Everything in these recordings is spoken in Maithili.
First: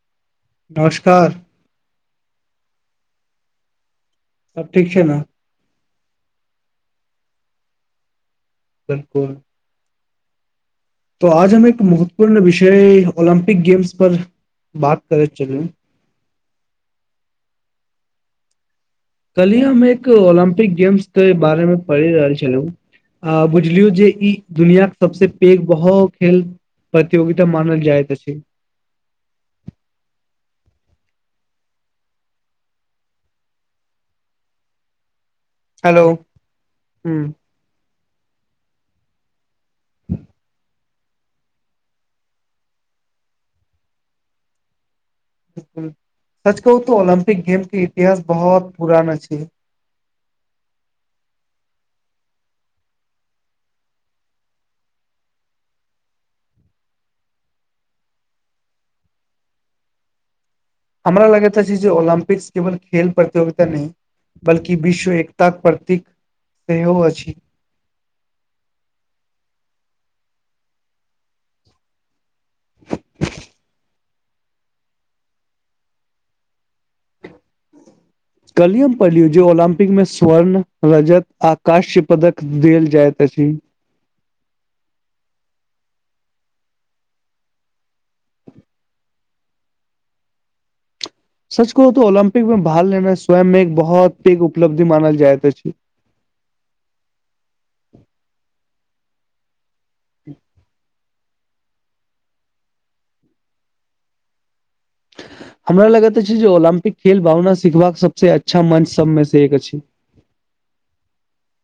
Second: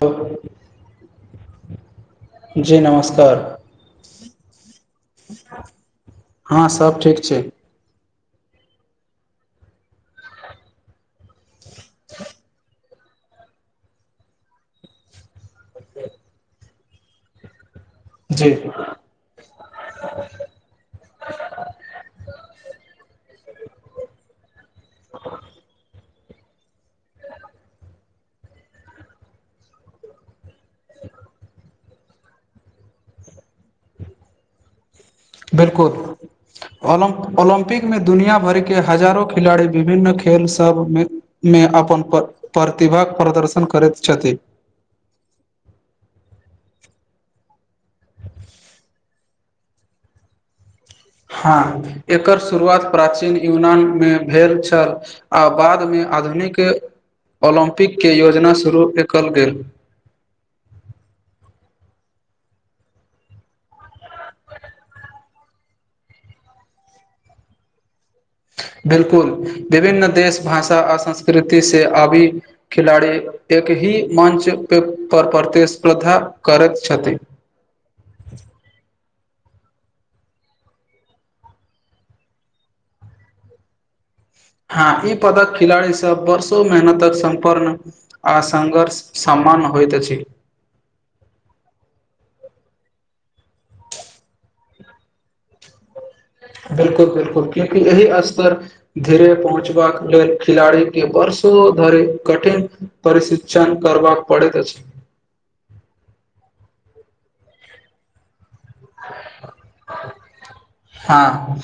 त नमस्कार जी नमस्कार सब ठीक छै ने हँ सब ठीक छै बिलकुल त आज हम एक महत्वपूर्ण विषय ओलम्पिक गेम्स पर बात करे चले जी कहलियी हम एक ओलम्पिक गेम्स के बारे मे पढ़ि रहल छलहुँ अ बुझलियौ जे ई दुनियाक सबसे पैघ बहु खेल प्रतियोगिता मानल जाइ त से ह [unintelligible] [unintelligible] बिलकुल हेलो ह ओलम्प ओलम्प म्पिक मे दुनिया भर के हजारो खेलाड़ी विभिन्न खेल सबमे मे अपन प्रतिभाक प्रदर्शन करैत छथि सच कहू तऽ ऑलम्पिक गेम के इतिहास बहुत पुराना छै हँ एकर शुरुआत प्राचीन यूनान मे भेल छल आ बादमे आधुनिक ओलम्पिकके योजना देखल गेल हमरा लगेता छै जे ओलम्पिक्स केवल खेल प्रतियोगिता नहि बल्कि विश्व एकताक प्रतीक सेहो अछि बिलकुल विभिन्न देश भाषा आ संस्कृति से अबी खिलाड़ी एक ही मञ्च पे पर प्रतिस्पर्धा करैत छथि [inaudible] कलियम पल्लू जे ओलम्पिक में स्वर्ण रजत आ काश्य पदक देल जाइत अछि हँ ई पदक खिलाड़ी सब वर्षों मेहन तक सम्पन्न आ संघर्ष समान होइत अछि सच कह तऽ ओलम्पिक में भालने मे स्वयं मे एक बहुत पैघ उपलब्धि मानल जाय त बिलकुल बिलकुल क्यकि एहि आससपर धीरे पहुँचबाक खिलड़ी के वर्षो धरि कठिन परिशिक्षण कर पड़ैत अछि हमरा लगैत छै जे ओलम्पिक खेल भावना सिखबाक सबस अच्छा मंच सबमे से एक अछि [inaudible] हँ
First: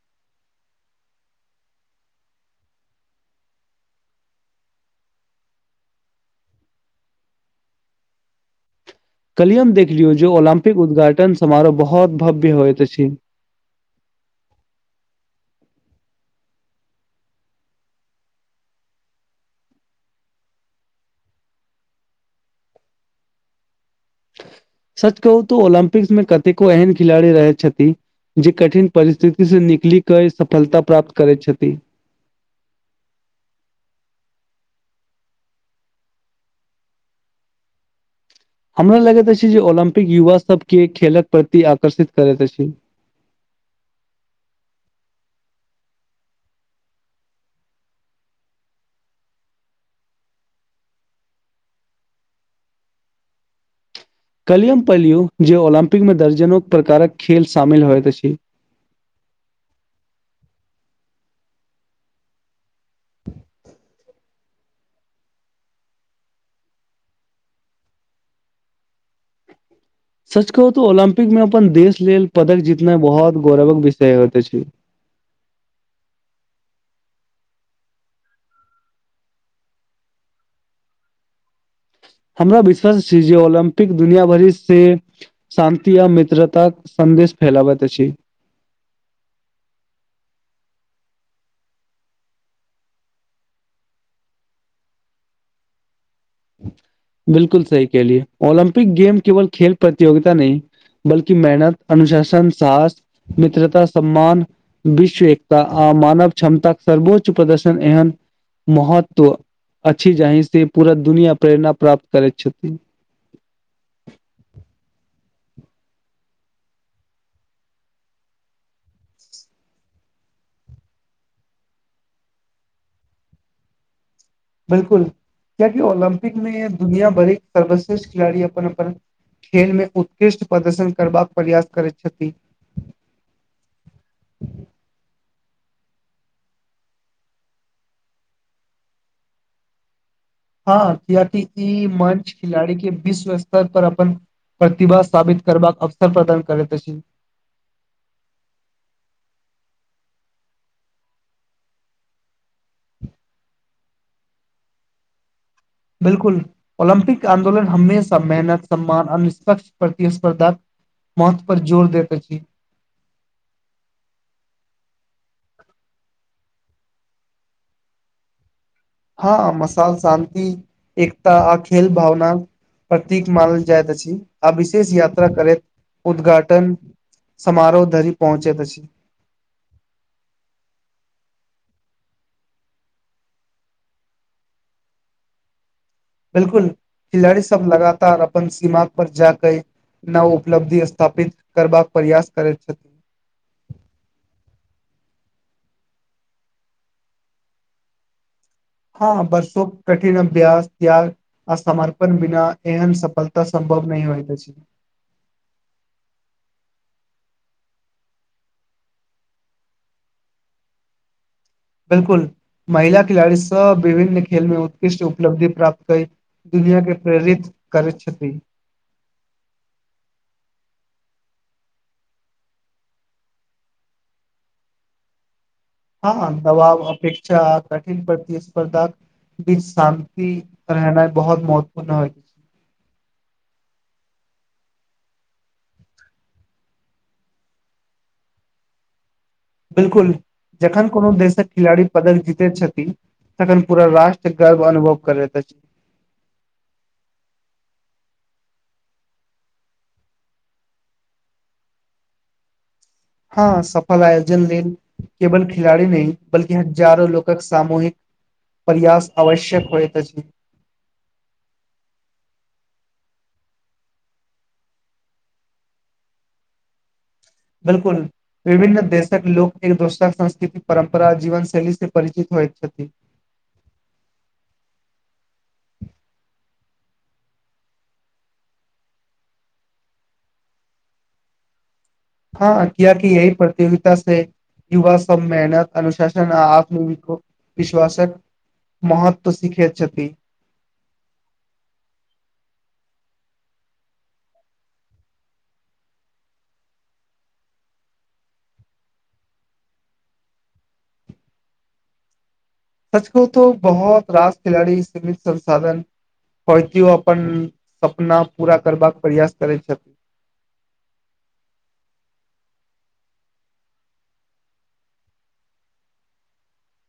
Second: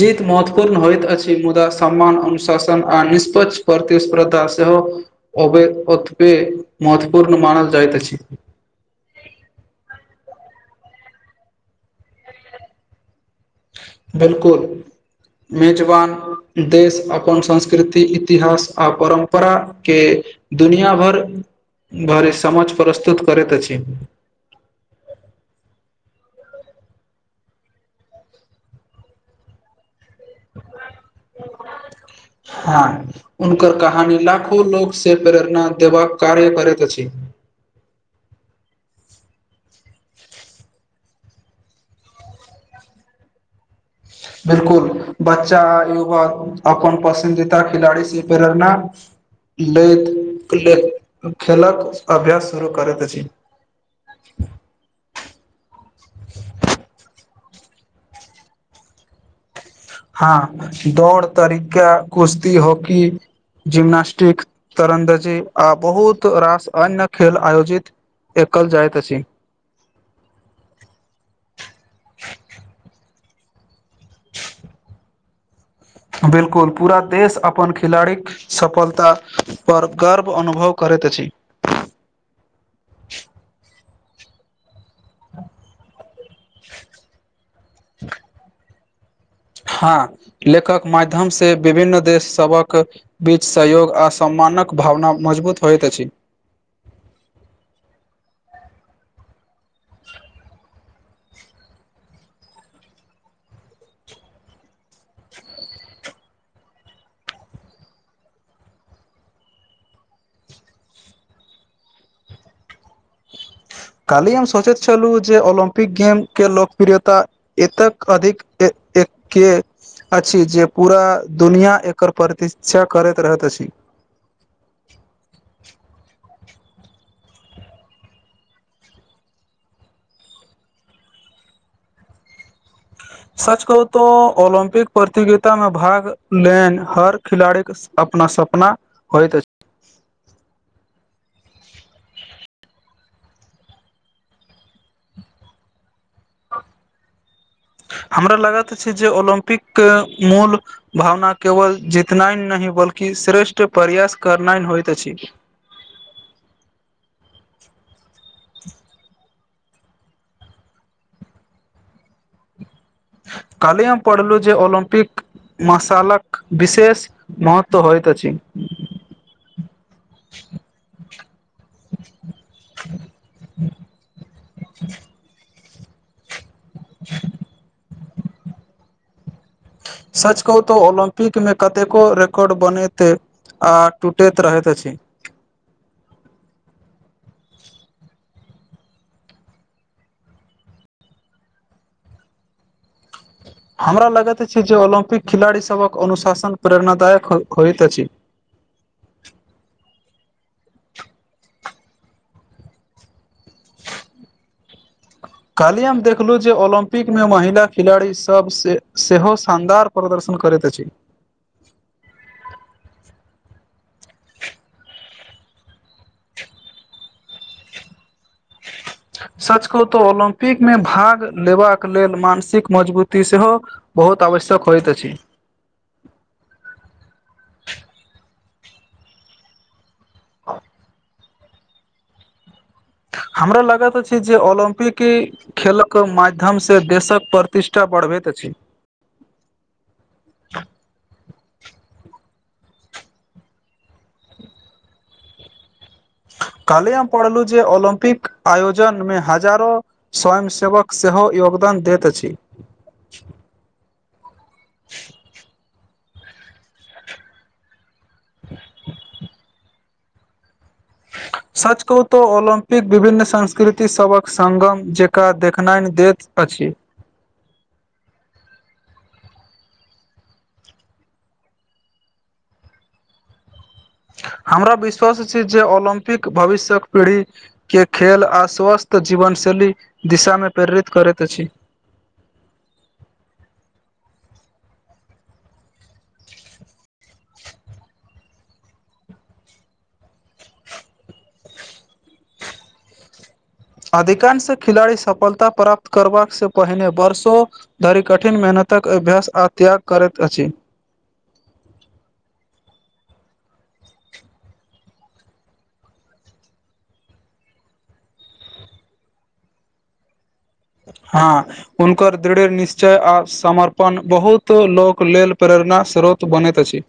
जीत महत्वपूर्ण होइत अछि मुदा सम्मान अनुशासन आ निष्पक्ष प्रतिस्पर्धा सेहो अत महत्वपूर्ण मान जाइतइत अछि कलियुग देख लियौ जे ओलम्पिक उद्घाटन समारोह बहुत भव्य होइत अछि बिलकुल मेजबान देश अपन संस्कृति इतिहास आ परम्परा के दुनिया भरि भरि समझ प्रस्तुत करैत अछि सच कहू तऽ ओलम्पिक्स में कतेको एहन खिलाड़ी रहै छथि जे कठिन परिस्थिति से निकलि कऽ ई सफलता प्राप्त करैत छथि हँ हुनकर कहानी लाखों लोग से प्रेरणा देबाक कार्य करैत अछि हमरा लगैत अछि जे ओलम्पिक युवा सब के खेलक प्रति आकर्षित करैत अछ [inaudible] बिलकुल बच्चा युवा अपन पसन्दीदा खिलाड़ी स प्रेरणा लैत ले खेलक अभ्यास शुरू करैत अछि कलयुग पलयुग जे ओलम्पिक में दर्जनो प्रकारक खेल शामिल होइत अछि हँ दौड़ तरीका कुश्ती होकी जिम्नास्टिक तिरन्दाजी आ बहुत रास अन्य खेल आयोजित एकल जाइत अछि सच कहू तऽ ओलम्पिक मे अपन देश लेल पदक जीतनाइ बहुत गौरवक विषय होइत अछि बिलकुल पूरा देश अपन खिलाड़ीक सफलता पर गर्व अनुभव करैत अछि हमरा विश्वास छै जे ओलम्पिक दुनिया भरि से शान्ति आ मित्रताक सन्देश फैलावत अछि हँ लेखक माध्यम से विभिन्न देश सभक बीच सहयोग आ सम्मानक भावना मजबूत होइत अछि बिलकुल सही कहलियै ओलम्पिक गेम केवल खेल प्रतियोगिता नहि बल्कि मेहनत अनुशासन साहस मित्रता सम्मान विश्व एकता आ मानव क्षमताक सर्वोच्च प्रदर्शन एहन महत्व अछि जाहि से पूरा दुनिया प्रेरणा प्राप्त करैत छथिन काल्हि हम सोचैत छलहुँ जे ओलम्पिक गेम के लोकप्रियता एतक अधिक ए एके अछि जे पूरा दुनिया एकर प्रतीक्षा करैत रहैत अछि बिलकुल क्याकि ओलम्पिक मे दुनिया भरिक सर्वश्रेष्ठ खिलाड़ी अपन अपन खेलमे उत्कृष्ट प्रदर्शन करबाक प्रयास करैत छथि सच कहू तो ओलम्पिक प्रतियोगिता में भाग लेन हर खिलाड़ी क अपना सपना होइत अछि हँ कियाकि ई मंच खिलाड़ी के विश्व स्तर पर अपन प्रतिभा साबित करबाक अवसर प्रदान करैत अछि हमरा लागत अछि जे ओलम्पिक के मूल भावना केवल जीतनाइन नहि बल्कि श्रेष्ठ प्रयास करनाइ होइत अछि बिल्कुल ओलम्पिक आंन्दोलन हमेशा मेहनत सम्मान आ निष्पक्ष प्रतिस्पर्धा महत्व पर जोर देैत अछि काल्हि हम पढ़लुं जे ओलिम्पिक मशालक विशेष महत्व होइत अछि हँ मसाल शान्ति एकता आ खेल भावनाक प्रतीक मानल जाइत अछि आ विशेष यात्रा करैत उद्घाटन समारोह धरि पहुँचैत अछि सच कहू तो ओलम्पिक में कतेको रिकॉर्ड बनैते आ टूटैत रहैत अछि बिलकुल खिलाड़ी सब लगातार अपन सीमा पर जाकऽ नव उपलब्धि स्थापित करबाक प्रयास करैत छथि हमरा लगैत अछि जे ओलम्पिक खिलाड़ीसभक अनुशासन प्रेरणादायक होइत अछि हँ बर्षो कठिन अभ्यास त्याग आ समर्पन बिना एहन सफलता संमरपन नहि होइत अछि काल्हि हम देखलहुँ जे ओलम्पिक में महिला खिलाड़ीसभ सेहो शानदार प्रदर्शन करैत अछि बिलकुल महिला खिलाड़ी सब विभिन्न खेल में उत्कृष्ट उपलब्धि प्राप्त क दुनिआ के प्रेरित करैत छथिन सचकहु तऽ ओलम्पिक में भाग लेबाक लेल मानसिक मजबूती सेहो बहुत आवश्यक होइत अछि हँ दबाब अपेक्षा आ कठिन प्रतिस्पर्धाक बीच शान्ति रहनाइ बहुत महत्वपूर्ण होइ हमरो लगत अछि जे ओलम्पिक खेलक माध्यमसँ देशक प्रतिष्ठा बढ़बैत अछि बिल्कुल जखन कोनो देशक खिलाड़ी पदक जितै छथि तखन पूरा राष्ट्र गर्व अनुभव करैत अछि कल्हि हम पढ़लु जे ओलम्पिक आयोजन मे हजारो स्वयं सेवक सेहो योगदान दैत अछि हँ सफल आयोजन लेल केवल खिलाड़ी नहि बल्कि हजारो लोकक सामूहिक परयास आवश्यक होएत अछि सच कहु तो ओलम्पिक विभिन्न संस्कृति सभक संगम जकाँ देखननि देत अछि बिलकुल विभिन्न देशक लोक एक दोसराक संस्कृति परम्परा जीवन शैली से परिचित होइत छथिन हमरा विश्वास अछि जे ओलम्पिक भविष्यक पीढ़ी के खेल आ स्वस्थ जीवनशैली दिशामे प्रेरित करैत अछि हँ कियेकि यही प्रतियोगिता से युवा सब मेहनत अनुशासन आ आत्म विश्वासक महत्व सीखैत छथि अधिकांश खिलाड़ी सफलता प्राप्त करबाक से पहिने वर्षो धरि कठिन मेहनतक अभ्यास आ त्याग करैत अछि सच कहु तो बहुत रास खिलाड़ी सीमित संसाधन [unintelligible] ओ अपन सपना पूरा करबाक प्रयास करै छथिन हँ हुनकर दृढ़ निश्चय आ समर्पण बहुत लोक लेल प्रेरणा स्रोत बनैत अछि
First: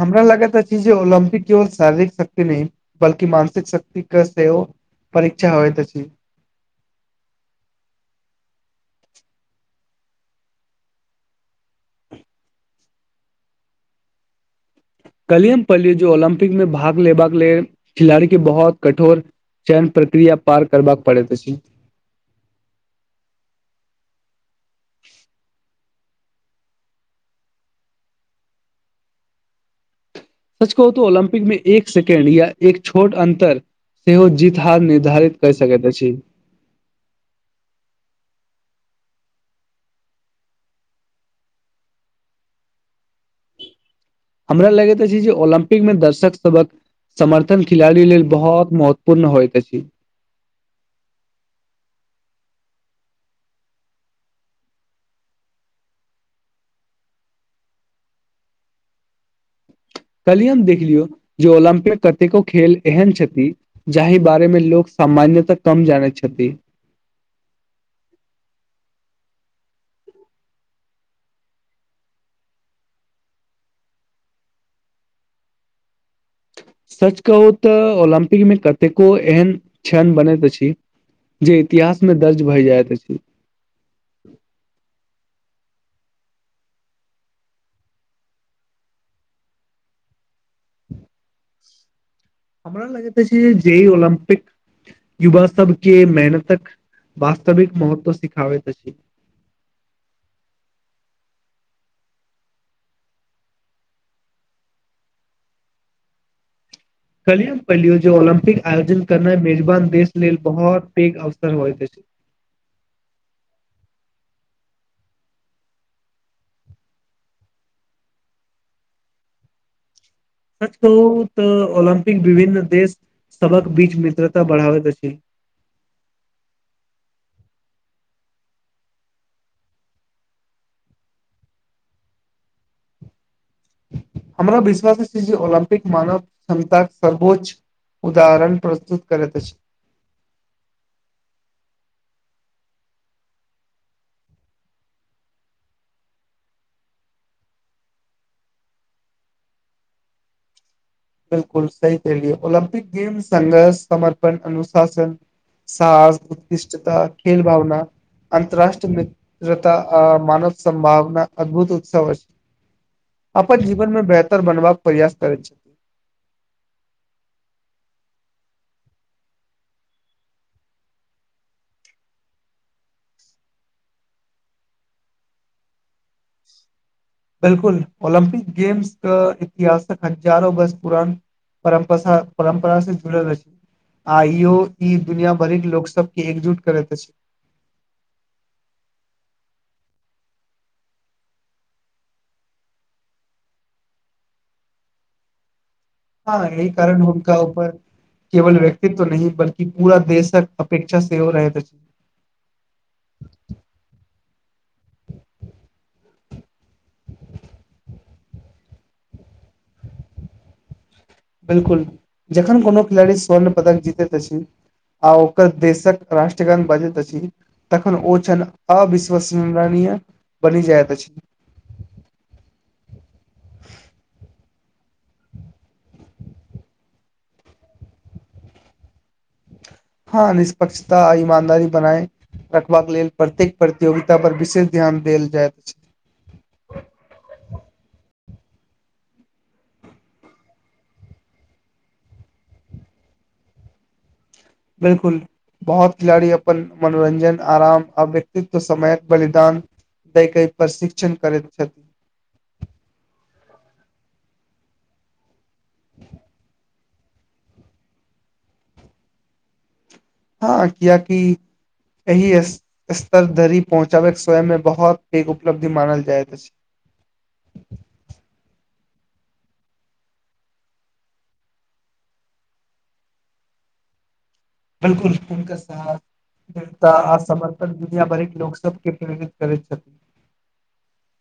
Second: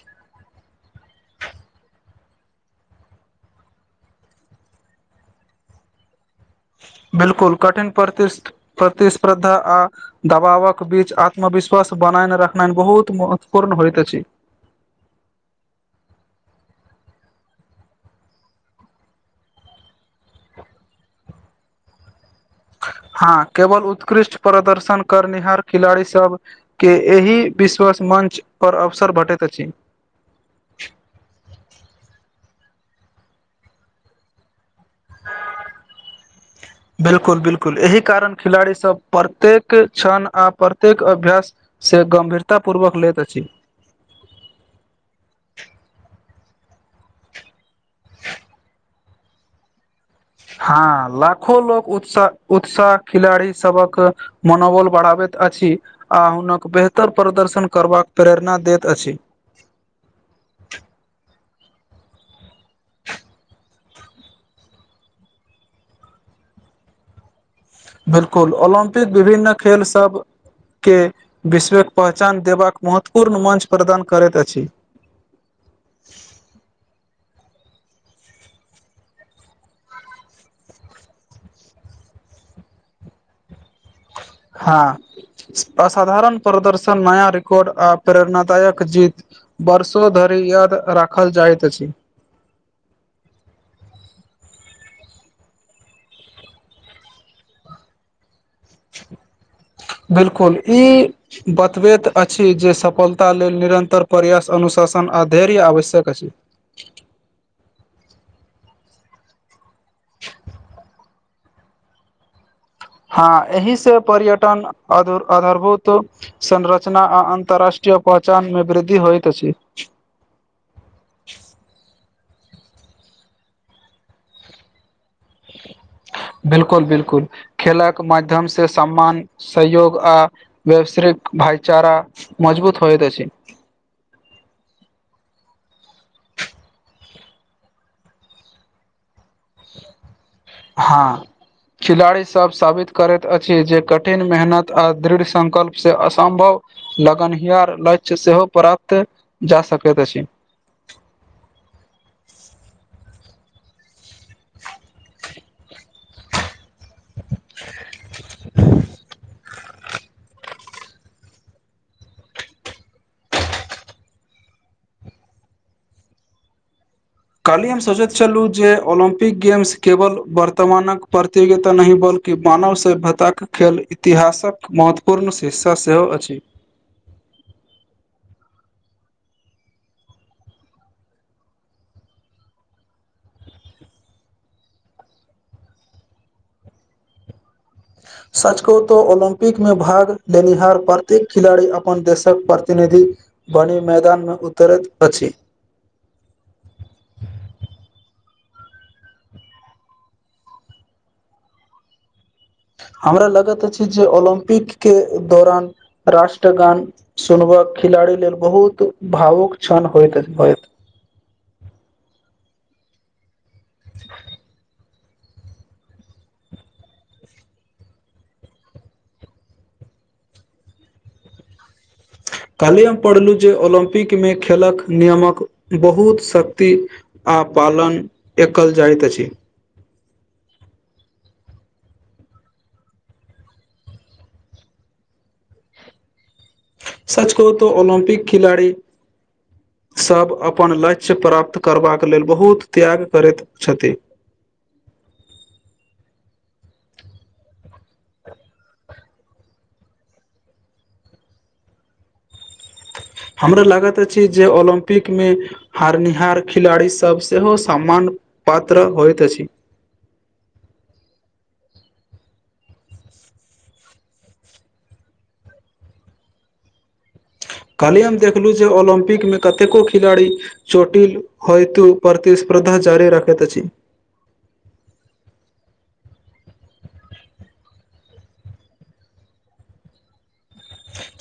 हमरा लागैत अछि जे ओलम्पिक केवल शारीरिक शक्ति नहि बल्कि मानसिक शक्तिके सेहो परीक्षा होइत अछि बिलकुल कठिन प्रति प्रतिस्पर्धा आ दबावक बीच आत्मविश्वास बनायन रखना बहुत महत्वपूर्ण होइत अछि कल्हि हम पल्लीयै जो ओलम्पिक मे भाग लेबाक लेल खिलाड़ी के बहुत कठोर चयन प्रक्रिया पार करबाक पड़ैत अछी हँ केवल उत्कृष्ट प्रदर्शन करनिहार खिलाड़ी सब के एहि विश्वस मञ्च पर अवसर भेटैत अछि सच कहू तऽ ओलम्पिक मे एक सेकंड या एक छोट अन्तर सेहो जीत हार निर्धारित कऽ सकैत अछि बिलकुल बिलकुल एहि कारण खिलाड़ीसभ प्रत्येक क्षण आ प्रत्येक अभ्यास से गम्भीरता पूर्वक लैत अछि हमरा लगैत अछि जे ओलम्पिक मे दर्शक सभक समर्थन खिलाड़ी लेल बहुत महत्वपूर्ण होइत अछि हँ लाखो लोक उत्साह उत्साह खिलाड़ी सबक मनोबल बढ़ाबैत अछि आ हुनक बेहतर प्रदर्शन करबाक प्रेरणा दैत अछि कल्हि हम देख लियौ जे ओलम्पिक कतेको खेल एहन छथि जाहि बारे मे लोक सामान्यत कम जानैत छथि बिलकुल ओलम्पिक विभिन्न खेल सब के विश्वक पहचान देबाक महत्वपूर्ण मंच प्रदान करैत अछि सच कहू तऽ ओलम्पिक मे कतेको एहन क्षण बनैत अछि जे इतिहास मे दर्ज भए जाएत अछि हॉं असाधारण प्रदर्शन नया रिकॉर्ड आ प्रेरणादायक जीत वर्षों धरि याद राखल जाइत अछि हमरा लगित अछि जे ई ओलम्पिक युवा सब के मेहनतक वास्तविक महत्व सिखाबैत अछि बिलकुल ई बतबैत अछि जे सफलता लेल निरन्तर प्रयास अनुशासन आ धैर्य आवश्यक अछि कलिय पहिलियो जे ओलम्पिक आयोजन करनाइ मेजबान देश लेल बहुत पेघ अवसर होइत अछि हँ एहि से पर्यटन अध अधारभुत संरचना आ अंतर्राष्ट्रीय पहचान में वृद्धि होइत अछि सच कह तऽ ऑलम्पिक विभिन्न देश सक बीच मित्रता बढ़बैत अछि [inaudible] बिलकुल बिलकुल खेलाक माध्यम से सम्मान सहयोग आ व्यवसयरिक भाईचारा मजबूत होइत अछि हमरा विश्वास छै जे ओलम्पिक मानव क्षमताक सर्वोच्च उदाहरण प्रस्तुत करैत अछि हाँ खिलाड़ीसब साबित करैत अछि जे कठिन मेहनत आ दृढ़ संकल्प से असम्भव लगनहिहार लक्ष्य सेहो प्राप्त जा सकैत अछि बिलकुल सही कहलियै ओलम्पिक गेम संघर्ष समर्पण अनुशासन साहस उतकृष्टता खेल भावना अन्तरराष्ट्रीय मित्रता आ मानव संभावना अद्भुत उत्सव अछि अपन जीवन में बेहतर बनबाक प्रयास करैत छथिन काल्हि हम सोचैत छलहुँ जे ओलम्पिक गेम्स केवल वर्तमानक प्रतियोगिता नहि बल कि मानव सभ्यताक खेल इतिहासक महत्वपूर्ण शिक्षा सेहो अछि बिलकुल ओलम्पिक गेम्स कऽ इतिहासक हजारो वर्ष पुरान परपथा परम्परा से जुड़ल अछी आइयौ ई दुनिया भर के लोग सब के एकजुट करैत अछि सच कहूँ तो ओलम्पिक मे भाग लेनिहार प्रत्येक खिलाड़ी अपन देशक प्रतिनिधि बड़ी मैदानमे उतरैत अछि हँ यही कारण हुनका ऊपर केवल व्यक्तित्व नहि बल्कि पूरा देशक अपेक्षा सेहो रहैत अछि हमरा लगत अछि जे ओलम्पिक के दौरान राष्ट्रगान सुनबा खिलाड़ी लेल बहुत भावुक क्षण होइत होइत बिलकुल जखन कोनो खिलाड़ी स्वर्ण पदक जितैत अछि आ ओकर देशक राष्ट्रगान बजैत अछि तखन ओ छनि अविश्वसमरनीय बनि जाईत अछि काल्हि हम पढ़लहुँ जे ओलम्पिकमे खेलक नियमक बहुत शक्ति आ पालन एकल जाइत अछि हँ निष्पक्षता ईमानदारी बनाए रखबाक लेल प्रत्येक प्रतियोगिता पर विशेष ध्यान देल जायइत छै सच कहू तऽ ओलम्पिक खिलाड़ी सभ अपन लक्ष्य प्राप्त करबाक लेल बहुत त्याग करैत छथिन बिलकुल बहोत खिलाड़ी अपन मनोरञ्जन आराम आ व्यक्तित्व समयक बलिदान दैके प्रशिक्षण करैत छथिन हमरा लागैत अछि जे ओलम्पिक मे हारनिहार खिलाड़ी सब सेहो सम्मान पात्र होइत अछि हँ कियाकि एहि स्तर धरि पहुंचाबे के स्वयं में बहुत पैघ उपलब्धि मानल जाइत अछि [inaudible] काल्हि हम देखलहुँ जे ओलम्पिक मेंकतेको खिलाड़ी चोटिल होइतो प्रतिस्पर्धा जारी राखैत अछि बिल्कुल हुनका साथ तऽ आ समर्पण दुनियाभरिक लोकसभके प्रेरित करैत छथि।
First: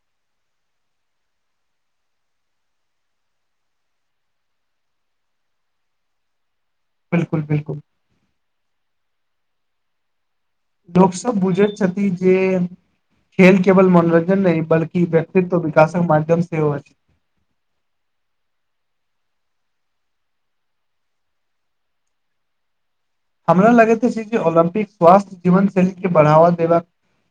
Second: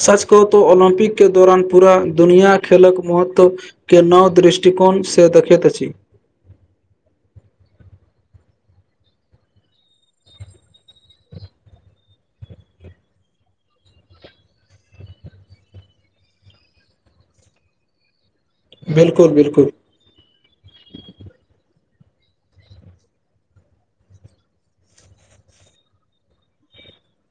सच कहूँ तऽ ओलम्पिकके दौरान पूरा दुनिया खेलक महत्व। के नव दृष्टिकोणसँ देखैत अछि। बिल्कुल बिल्कुल लोक सभ बुझैत छथि जे खेल केवल मनोरञ्जन नहि, बल्कि व्यक्तित्व विकासक माध्यम सेहो अछि। बिल्कुल बिल्कुल हमरा लगैत छै जे ओलम्पिक स्वास्थ्य जीवन शैलीके बढ़ावा देबाक।